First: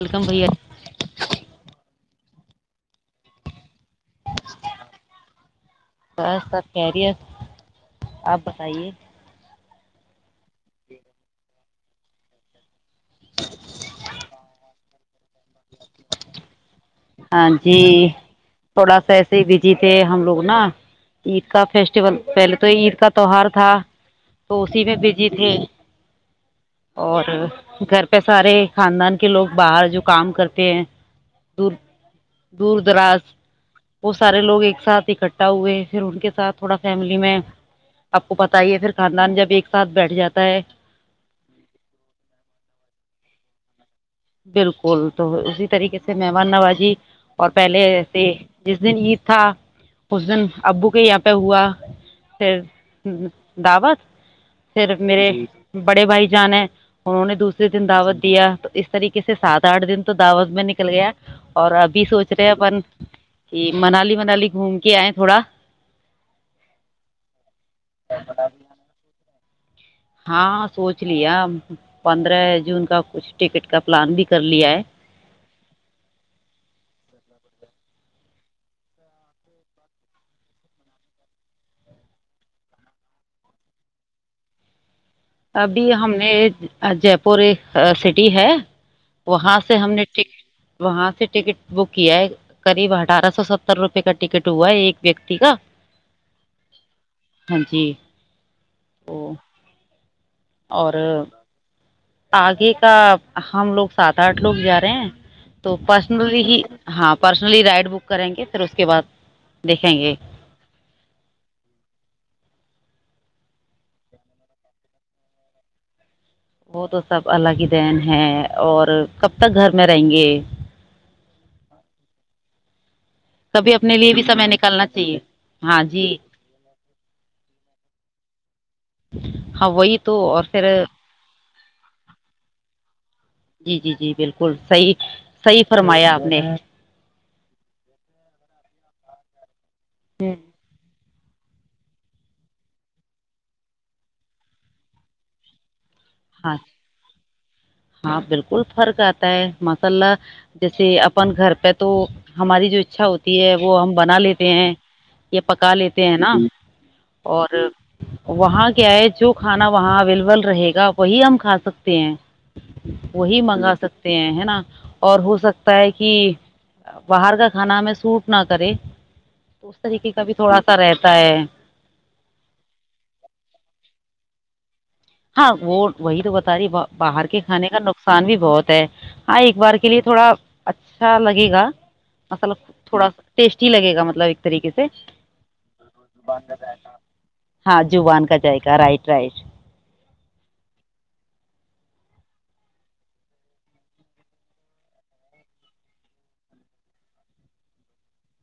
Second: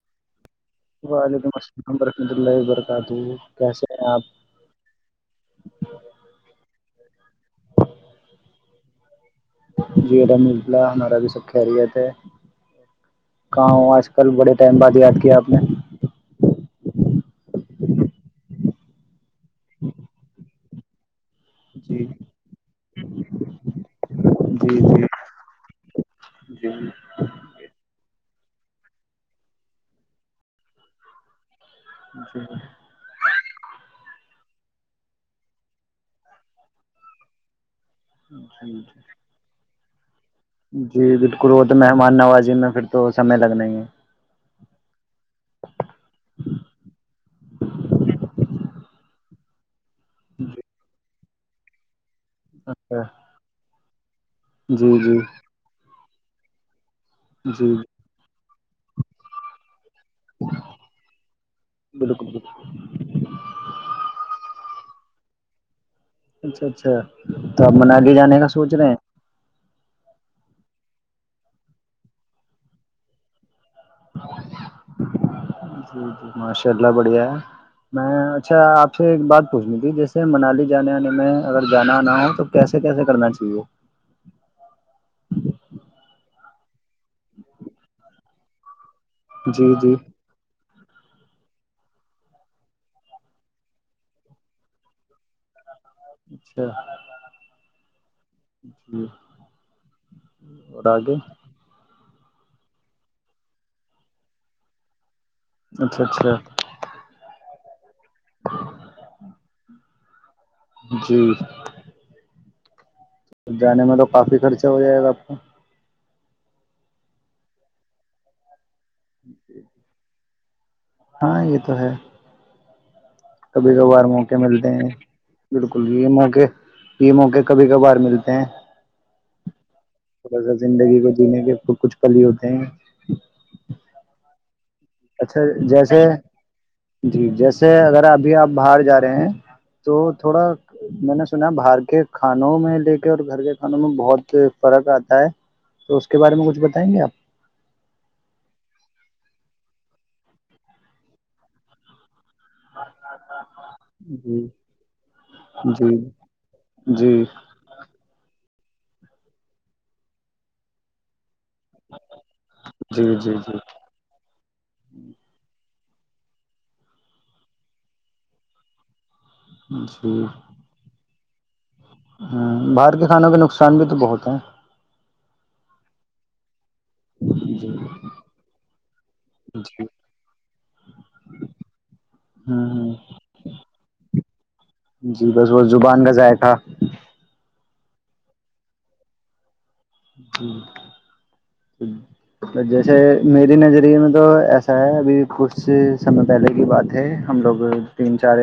ولکم بر وعلیکم السلام ورحمۃ اللہ وبرکاتہ کیسے آپ بس سب کہہ رہی آپ بتائیے جید اپلہ آناا بھی سکتا خریت ہے کہاؤ آج کل بڑے ٹائم بعد یاد کیا کیا آپ نے ہاں جی تھوڑا سا ایسے ہی بزی تھے ہم لوگ نا کا جی جی فیسٹیول پہلے تو عید کا تہوار تھا تو جی اسی میں بجی تھے جی جی اور گھر پہ سارے خاندان کے لوگ باہر جو کام کرتے ہیں دور دور دراز وہ سارے لوگ ایک ساتھ اکٹھا ہوئے پھر ان کے ساتھ تھوڑا فیملی میں آپ کو پتاہ ہی جی ہے پھر خاندان جب ایک ساتھ بیٹھ جاتا ہے جی بالکل وہ تو مہمان نوازی میں پھر تو سمے لگنا ہے بالکل تو اسی طریقے سے مہمان نوازی اور پہلے ایسے جس دن عید تھا اس دن جی ابو کے ہی آپ پہا ہ اچھا دعوت جی پھر جی میرے بڑے بھائی جان ہے انہوں نے دوسے جی دن دعوت دیا اس طریقے سے سات اٹھ دن دعوت میں نکل گیا اور ابھی بالکل سوچ رہے بالکل ہیں منالی منالی گھوم کیا آ ہے تھوڑا اچھا اچھا بنا کے جانے کا سوچ رہے ہیں ہاں سوچ لیا جون کا کچھ ٹکٹ کا پلان بھی کر لیا ہے جی ماشاءاللہ بڑھیا ہے میں اچھا اپ سے ایک بات پوچھنی تھی جیسے منالی جانے میں اگر جانا نہ ہو تو کیسے کیسے کرنا چاہیے ابھی ہم نے جے پور سٹی رٹی ہے وہاں جی سے ہم جی نے ٹیک وہاں سے ٹکٹ بک کیا ہے قریب اٹھارہ سو ستر روپے کا ٹکٹ ہوا ہے ایک ویکتی کا اچھا ہاں جی جی تو [unintelligible] اور [unintelligible] آگے کا ہم لوگ سات آٹھ لوگ جا رہے ہیں تو اچھا اچھا پرسنلی ہی ہاں پرس لی رائڈ بک [unintelligible] کریں گے پھر اس کے بعد دیکھیں گے جی [unintelligible] جانے میں تو کافی خرچہ ہو جائے گا آپ کو وہ تو سب الگ ہی دین ہے اور کب تک گھر میں رہیں گے ہاں یہ تو ہے کبھی اپنے کبھار لیے بھی موقع سمے ملتے نکالنا ہیں چاہیے ہاں بالکل جی یہ موقع یہ موقع کبھی کبھار ملتے ہوں ہاں وہی تو تھوڑا اور سا پھر زندگی کو جینے کے کچھ پلی ہی ہوتے ہیں کل [unintelligible] صحیح اچھا صحیح جیسے فرمایا آپ نے جی جیسے اگر ابھی آپ باہر جا رہے ہیں تو تھوڑا میں نے [unintelligible] سنا باہر کے کھانوں میں لے کے اور گھر کے کھانوں میں بہت فرق آتا ہے تو اس کے بارے میں ہاں کچھ بتائیں گے آپ [unintelligible] ہاں بالکل فرق آتا ہے مس اللہ جیسے اپن گھر پہ تو ہماری جو اچھا ہوتی ہے وہ ہم بنا جی لیتے ہیں یا پکا جی لیتے ہیں نا جی اور وہاں کیا ہے جو کھانا وہاں اویلیبل رہے گا وہی ہم کھاے سکتے ہیں جی جی وہی جی منگا سکتے ہیں ہے نا اور ہو سکتا لگتا ہے کہ باہر کا کھانا ہمیں سوٹ نہ کرے تو اس طریقے کا بھی تھوڑا سا رہتا س ہے [unintelligible] ہ باہر کے کھانوں کے نقصان بھی تو بہت ہیں ہاں وہ وہی تو بت رہ ب باہر کے جی کھانے کا نقصان بھی بہت ہے ہاں ایک بار جی کے لیے تھوڑا اچھا لگے گا ہ مسل ہ تھوڑا ٹیسٹی لگے گا مطلب ایک طریقے سے جی بس وہ زبان کا ذائقہ ہاں جوبان کا جائے گا رائٹ رائٹ ج جیسے میری نظریے میں تو ایسا ہے ابھی کچھ سمے پہلے کی بات ہے ہم لوگ تین چار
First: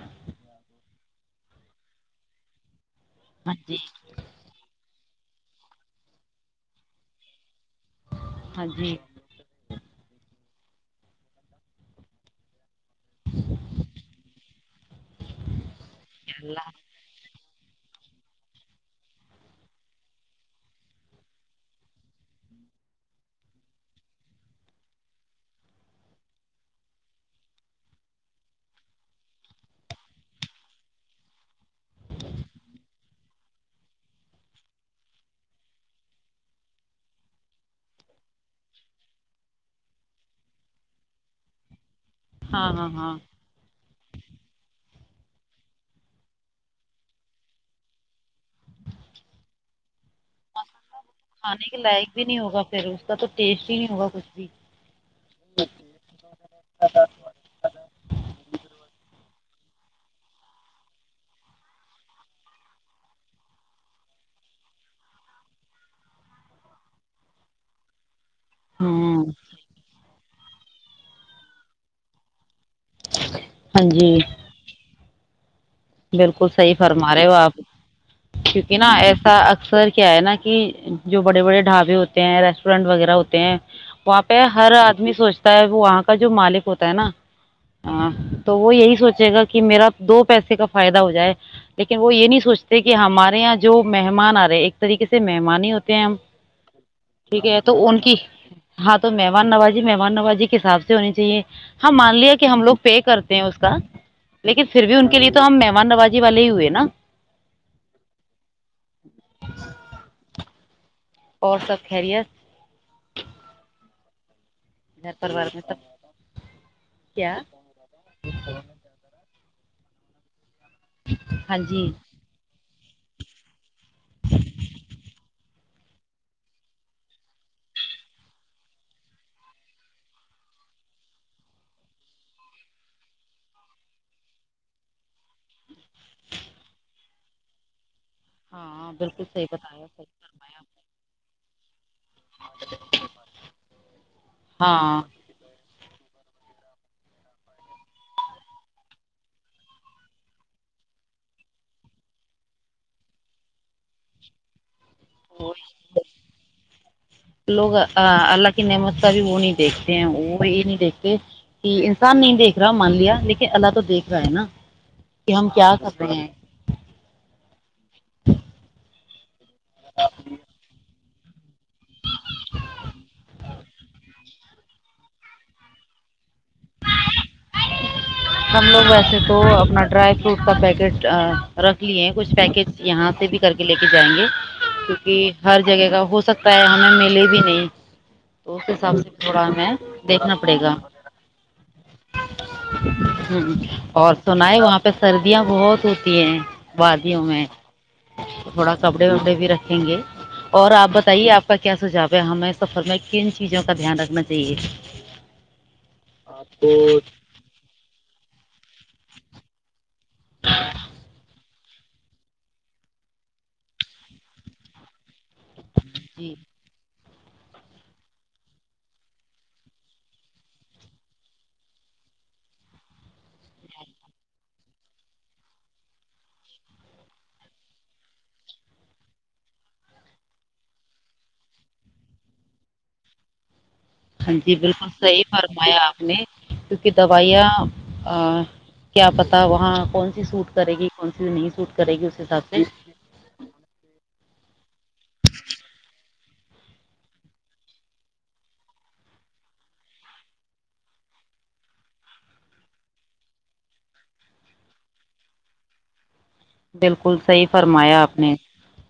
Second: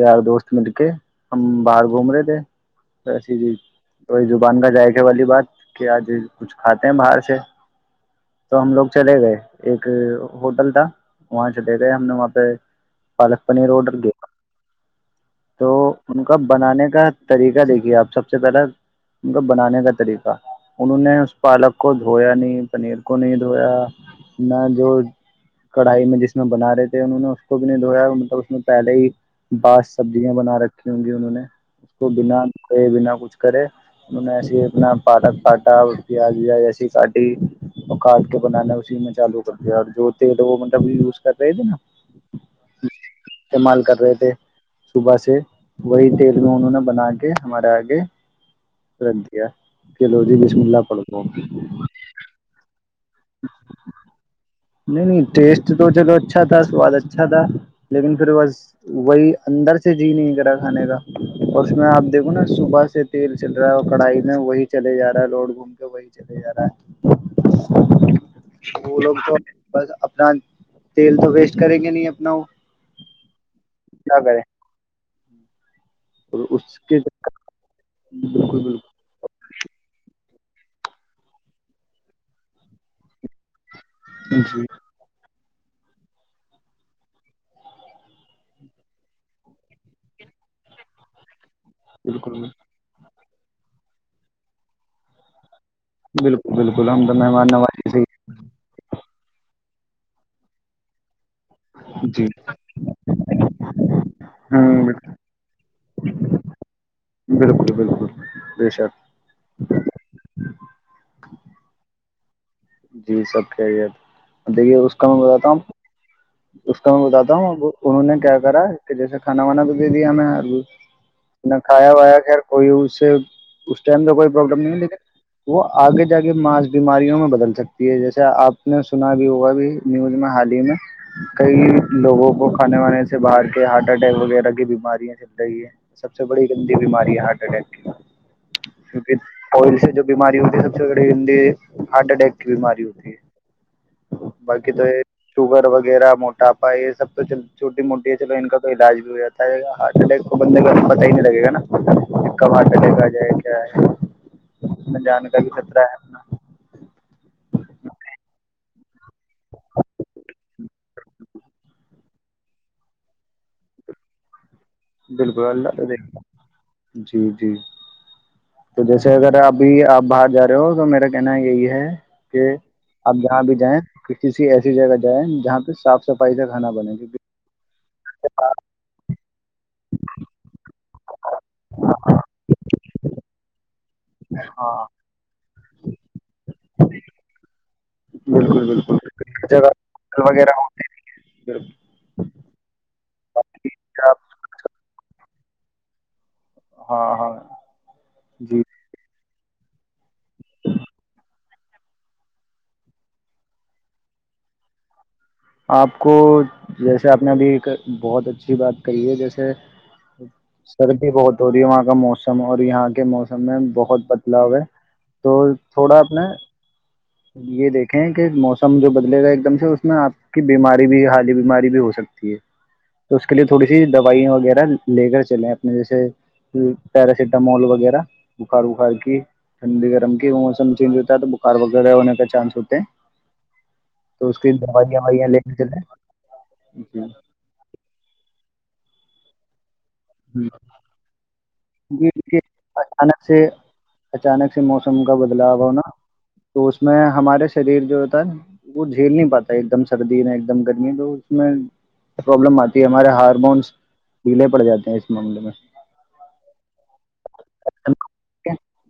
یار دوست مل کے ہم باہر گھوم رہے تھے وسی جی کو زبان کا جائے گا والی بات کہ آج کچھ کھاتے ہیں باہر سے تو ہاں ہم لوگ جی چلے گئے ایک ہوٹل تھا وہاں چلے گئے ہم نے وہاں پہ پالپنی روڈر گ تو ان کا اللہ بنانے کا طریقہ دیکھیے آپ سب سے پہلے مطب بنانے کا طریقہ انہوں نے اس پالک کو دھویا نہیں پنیر کو نہیں دھویا نہ جو کڑھائی میں جس میں بنا رہے تھے انہوں نے اس کو بھی نہیں دھویا مطلب اس میں پہلے ہی بس سبزیاں بنا رکھی ہوں گی انہوں نے اس کو بناے بنا کچھ کرے انہوں نے ایے اپنا پٹ پاٹا پیاز ویاز ایسی کاٹی اور کاٹ کے بنانا اسی میں چالو کر دیا اور جو تیل ہے وہ مطلب یوز کر رہی تھی نا ہاں ہاں ہاں ا تھ صبح سے وہی تیل کو انہوں نے بنا کے ہمارے آگے رکھ دیا چلو ج بسم اللہ پڑتا ا تو ٹیسٹ ہی نہیں ہوگا کچھ بھی نہیں نہیں ٹیسٹ تو چلو اچھا تھا سواد اچھا تھا لیکن پھر بس کو اندر سے جی نہیں کرا کھانے کا اس میں آپ دیکھو نا صبح سے تیل چل رہا ہے اور کڑھائی میں وہی چلے جا رہا ہے لوڈ گھوم کے وہی چلے جا رہا ہے وہ لوگ ہوں تو بس اپنا تیل تو ویسٹ کریں گے نہیں اپنا وہ ہاں جی ہوں بالکل صحیح فرما رہے ہو آپ بالکل کیونکہ نا ایسا اکثر کیا ہے نا کہ جو بڑے بڑے ڈھابے ہوتے ہیں ریسٹورینٹ وغیرہ ہوتے ہیں وہاں پہ بالکل جی ہر آدمی سوچتا وہ وہاں کا جو مالک ہوتا ہے نا تو وہ یہی سوچے گا کہ میرا دو پیسے کا فائدہ ہو جائے لیکن وہ یہ نہیں بالکل سوچتے کہ ہمارے جو مہمان آ رہے ہیں ایک طریقے سے مہمان ہی ہوتے ہیں ہم بالکل بالکل ہم تو مہمان ٹھیک ہے تو نوازی سے ان ہی کی ہاں تو مہمان نوازی مہمان نوازی کے حساب سے ہونی چاہیے ہماں ہی مان جی لیا کہ ہم لوگ پے کرتے ہیں اس کا لیکن ہوں پھر بھی ان کے لیے تو تو ہم مہمان نوازی والے ہی ہوئے نا بالکل بالکل بے شک اور سب خیریت جی سب خیریت دیکھیے اس کا گھر میں بتاتا پریوار ہوں سب اس کا میں بتاتا کیا ہوں انہوں نے کیا کرا کہ جیسے کھانا وانا تو دے د آیں نہ ہاں جی کھیا وایا خار کوئی ا تو اس ٹائم میں کوئی پرابلم نہیں ہے لیکن وہ آگے جا کے ماس بیماریوں میں بدل سکتی ہے جیسے آپ نے سنا بھی ہوا بھی نیوز میں حال ہی میں کئی لوگوں کو کھانے وانے سے باہر کے ہارٹ اٹیک وغیرہ کی بیماریاں چل رہی ہے سب سے بڑی گندی بیماری ہے ہارٹ اٹیک کی ہاں کیونکہ بالکل صحیح آ ئل بتایا سے جو صحیح بیماری ہوتی فرمایا ہے سب سے بڑی گندی ہارٹ اٹیک کی بیماری ہوتی ہے باقی تو یہ ہاں شوگر و جڑا موٹاپا یہ سب تو چھوٹی موٹی ہے چلو ان کا تو علاج بھی ہو جاتا ہے ہارٹ اٹیک تو بندے کا پت ہی نہیں لگے گا نا کہ کب ہارٹ اٹیک آ جائے کیا ہے نا جانے کا بھی خطرہ ہے اپنا لوگ اللہ کی نعمت کا بھی وہ نہیں دیکھتے ہیں وہ یہ نہیں دیکھتے کہ انسان نہیں دیکھ رہا مان لیا لیکن اللہ تو دیکھ رہا ہے نا کہ بالکل ہم اللہ کیا کر رہے دکتا ہیں جی جی تو جیسے اگر آپ بھی آپ باہر جا رہے ہو تو میرا کہنا یہی ہے کہ آپ جہاں بھی جائیں ک کسی ایسی جگہ جائیں جہاں پہ صاف سفائی پائید کھانا بنائیں گے ہم لوگ ویسے تو اپنا ڈرائی فروٹ کا پیکٹ رکھ لیے کچھ پیکٹ یہاں بھی کر کے لے کے [unintelligible] جائیں گے ہاں کیونکہ ہر جگہ کا ہو سکتا ہے ہمیں ملے بھی نہیں تو بالکل اس حساب بالکل سے تھوڑا ہمیں جگہ دیکھنا پڑے وغیرہ ہو گا ہ اور سنا ہے وہاں پہ سردی یاں بہت ہوتی ہیں ہاں وادیوں ہاں میں جی تھوڑا کپڑے وپڑے بھی رکھیں گے اور آپ بتائیے آپ کا کیا سجھاؤ ہے ہمیں سفر میں کن چیزوں کا دھیان رکھنا چاہیے آپ کو جیسے آپ نے ابھی بہت اچھی بات کریے جیسے سردی بہت دوری وہاں کا موسم اور یہاں کے موسم میں بہت بدلاؤ ہے تو تھوڑا اپ نے جی یہ دیکھیں کہ موسم جو بدلے گا ہے ایک دم سے اس میں آپ کی بیماری بھی حالی بیماری بھی ہو سکتی ہے تو اس کے لیے تھوڑی سی دوائ وغیرہ لے کر چلیں اپنے جیسے پیراسیٹامول وغیرہ بخار وخار کی ٹھنڈی گرم کی موسم چینج ہوتا ہے تو بخار وغیرہ ہونے کا چانس ہوتے ہیں تو ہاں اس کی جی بلکل دوائیاں صحی وائیاں لے کے فرمایا آپ نے کیونکہ چلیں دوائیاں ا کیا پتا وہاں کون سی سوٹ کرے گی کون سی نہیں سوٹ کرے ہمم گی اس جی حساب سے انس سے اچانک سے موسم کا بدلاؤ ہونا تو اس میں ہمارے شریر جو ہوتا ہے وہ جھیل نہیں پاتا ایک دم سردی میں ایک دم گرمی تو اس میں پرابلم آتی ہے ہمارے ہارمونس ڈھیلے پڑ جاتے ہیں اس ماملے میں بل کل صحی فرمایا آپ نے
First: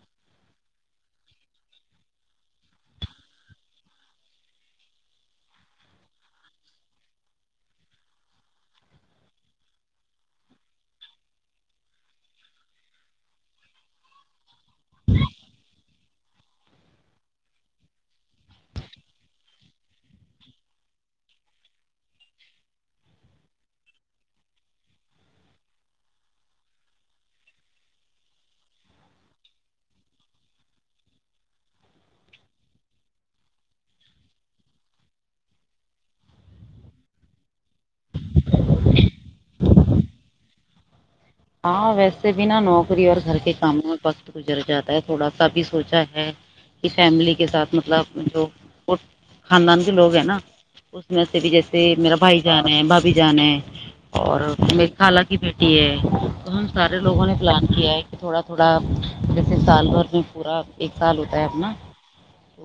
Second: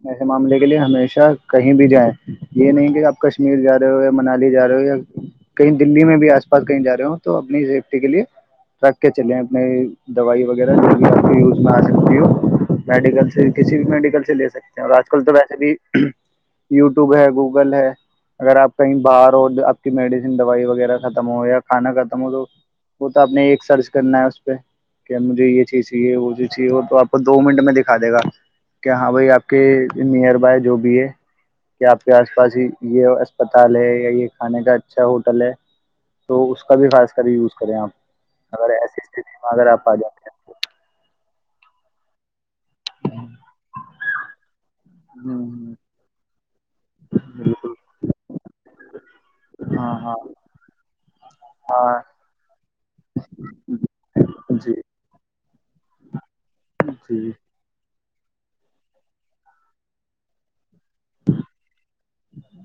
ایسے معاملے کے لیے ہمیشہ کہیں بھی جائیں یہ نہیں کہ آپ کشمیر جا رہے ہو یا منالی جا رہے ہو یا کہیں دللی میں بھی آس پاس کہیں جا رہے ہو تو اپنی سیفٹی کے لیے رکھ کے چلیں اپنے دوائی وغیرہ جو بھی آپ کے یوز میں آ سکتی ہو میڈیکل پھر کسی بھی میڈیکل سے لے سکتے ہیں اور آج کل تو ویسے بھی یوٹیوب ہے گوگل ہے اگر آپ کہیں باہر ہو آپ کی میڈیسن دوائی وغیرہ ختم ہو یا کھانا ختم ہو تو وہ تو آپ نے ایک سرچ کرنا ہے اس پہ کہ مجھے یہ چیز چاہیے وہ چیز چاہیے ہو تو آپ کو دو منٹ میں دکھا دے گا کہ ہاں بھائی آپ کے نیئر بائے جو بھی ہے کہ آپ کے آس پاس یہ اسپتال ہے یا یہ کھانے کا اچھا ہوٹل ہے تو اس کا بھی خاص کر یوز کریں آپ اگر ایسی اس میں اگر آپ آ جاتے ہیں ہاں ویسے بھی نا نوکری اور گھر کے کاموں میں وقت گزر جاتا ہے تھوڑا سا بھی ہ سوچا ہے کہ فیملی کے بالکل ساتھ مطلب جو خاندان کے ہاں لوگ ہاں ہیں نا اس میں سے بھی جیسے ہاں میرا بھائی جانا ہے بھبھی جانا ہے اور جی می خالہ کی بیٹی [unintelligible] تو ہم سارے لوگوں جی نے پلان کیا ہے تھوڑا تھوڑا جیسے سال بھر میں پورا ایک سال ہوتا ہے اپنا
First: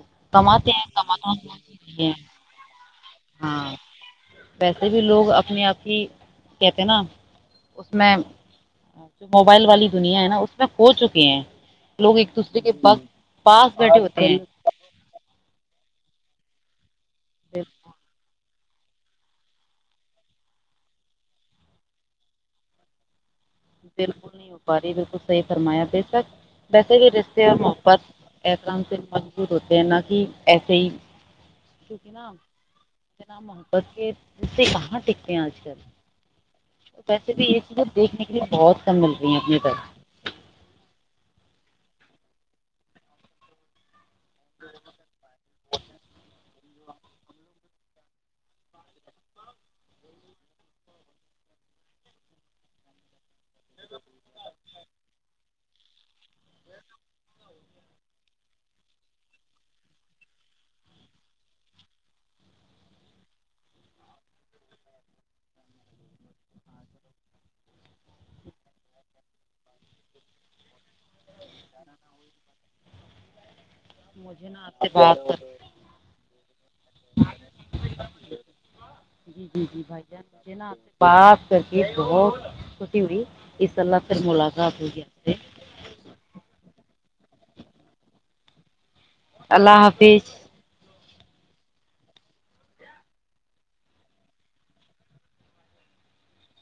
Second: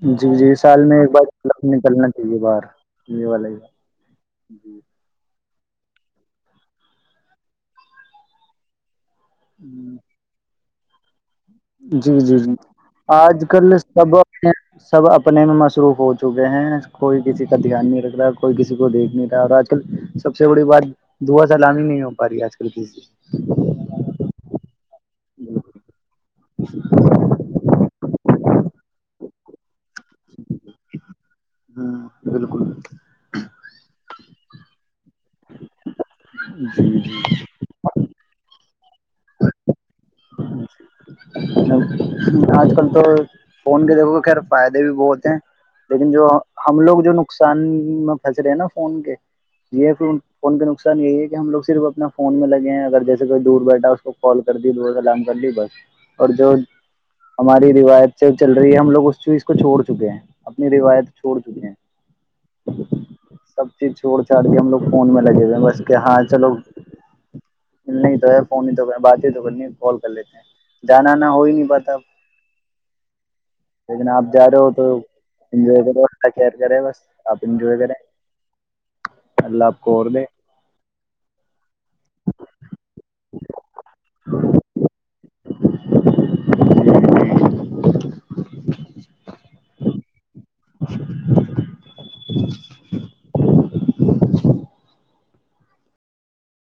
جی جی کماتے سال ہیں میں ایک بار کمات کلب نکلنا چاہیے باہر یہ والا ہی ہاں ویسے بھی لوگ میں آپ کی کہتے ہیں نا اس میں [inaudible] جو موبائل والی جی دنیا ہے نا میں کھو چکی ہیں جی لوگ ایک جی جی دوسرے کے پاس آج کل پاس بیٹھے سب ہوتے ہیں اپنے سب اپنے میں مصروف ہو چک چونکہ ہیں کوئی کسی کا دھیان نہیں رکھرہا کوئی کسی کو دیکھ نہیں رہا اور آج کل سب سے بڑی بات دعا سلامی نہیں ہو پا رہی ہے آج کل کسی سے بلکل نہیں ہو پا رہی بلکل صحی فرمایا دے سک ویسے ہی رشتے اور محبت انسان سے مجبور ہوتا ہے نا کہ ایسے ہی کیونکہ ہ نا بالکل ن محبت کے رستے کہاں ٹکتے ہیں آج کل جی تو جی ویسے بھی یہ ب [inaudible] بہت کم مل رہی ہیں اپنی تک آج کل تو فون کے دیکھو خیر فائدے بھی بہت ہیں لیکن جو ہم لوگ جو نقصان میں پھنس رہے ہیں نا فون کے یہ پ فون کے نقصان یہی ہے کہ ہم لوگ صرف اپنا فون میں لگے ہیں اگر جیسے کوئی دور بیٹھا اس کو کال کر دی دورلام کر لی بس اور جو ہماری روایت سے چل رہی ہے ہم لوگ اس چیز کو چھوڑ چکے ہیں اپنی روایت چھوڑ چکے ہیں سب چیز چھوڑ چھاڑ کے ہم لوگ فون میں لگے ہوئے ہیں بس کہ ہاں چلو ملنا ہی تو ہے فون ہی تو بات ہی تو کرنی کال کر لیتے ہیں جانا نہ ہو ہی نہیں پ سب مجھے نہ آ کرو اللہ کیئر کرے بس آپ انجوائے کریں جی اللہ جی آپ جی کو بھائی اور دے مجھے نہ آ پات کر کے بہت خش ہوئی اس س پھر ملاقات ہوگی اللہ حافظ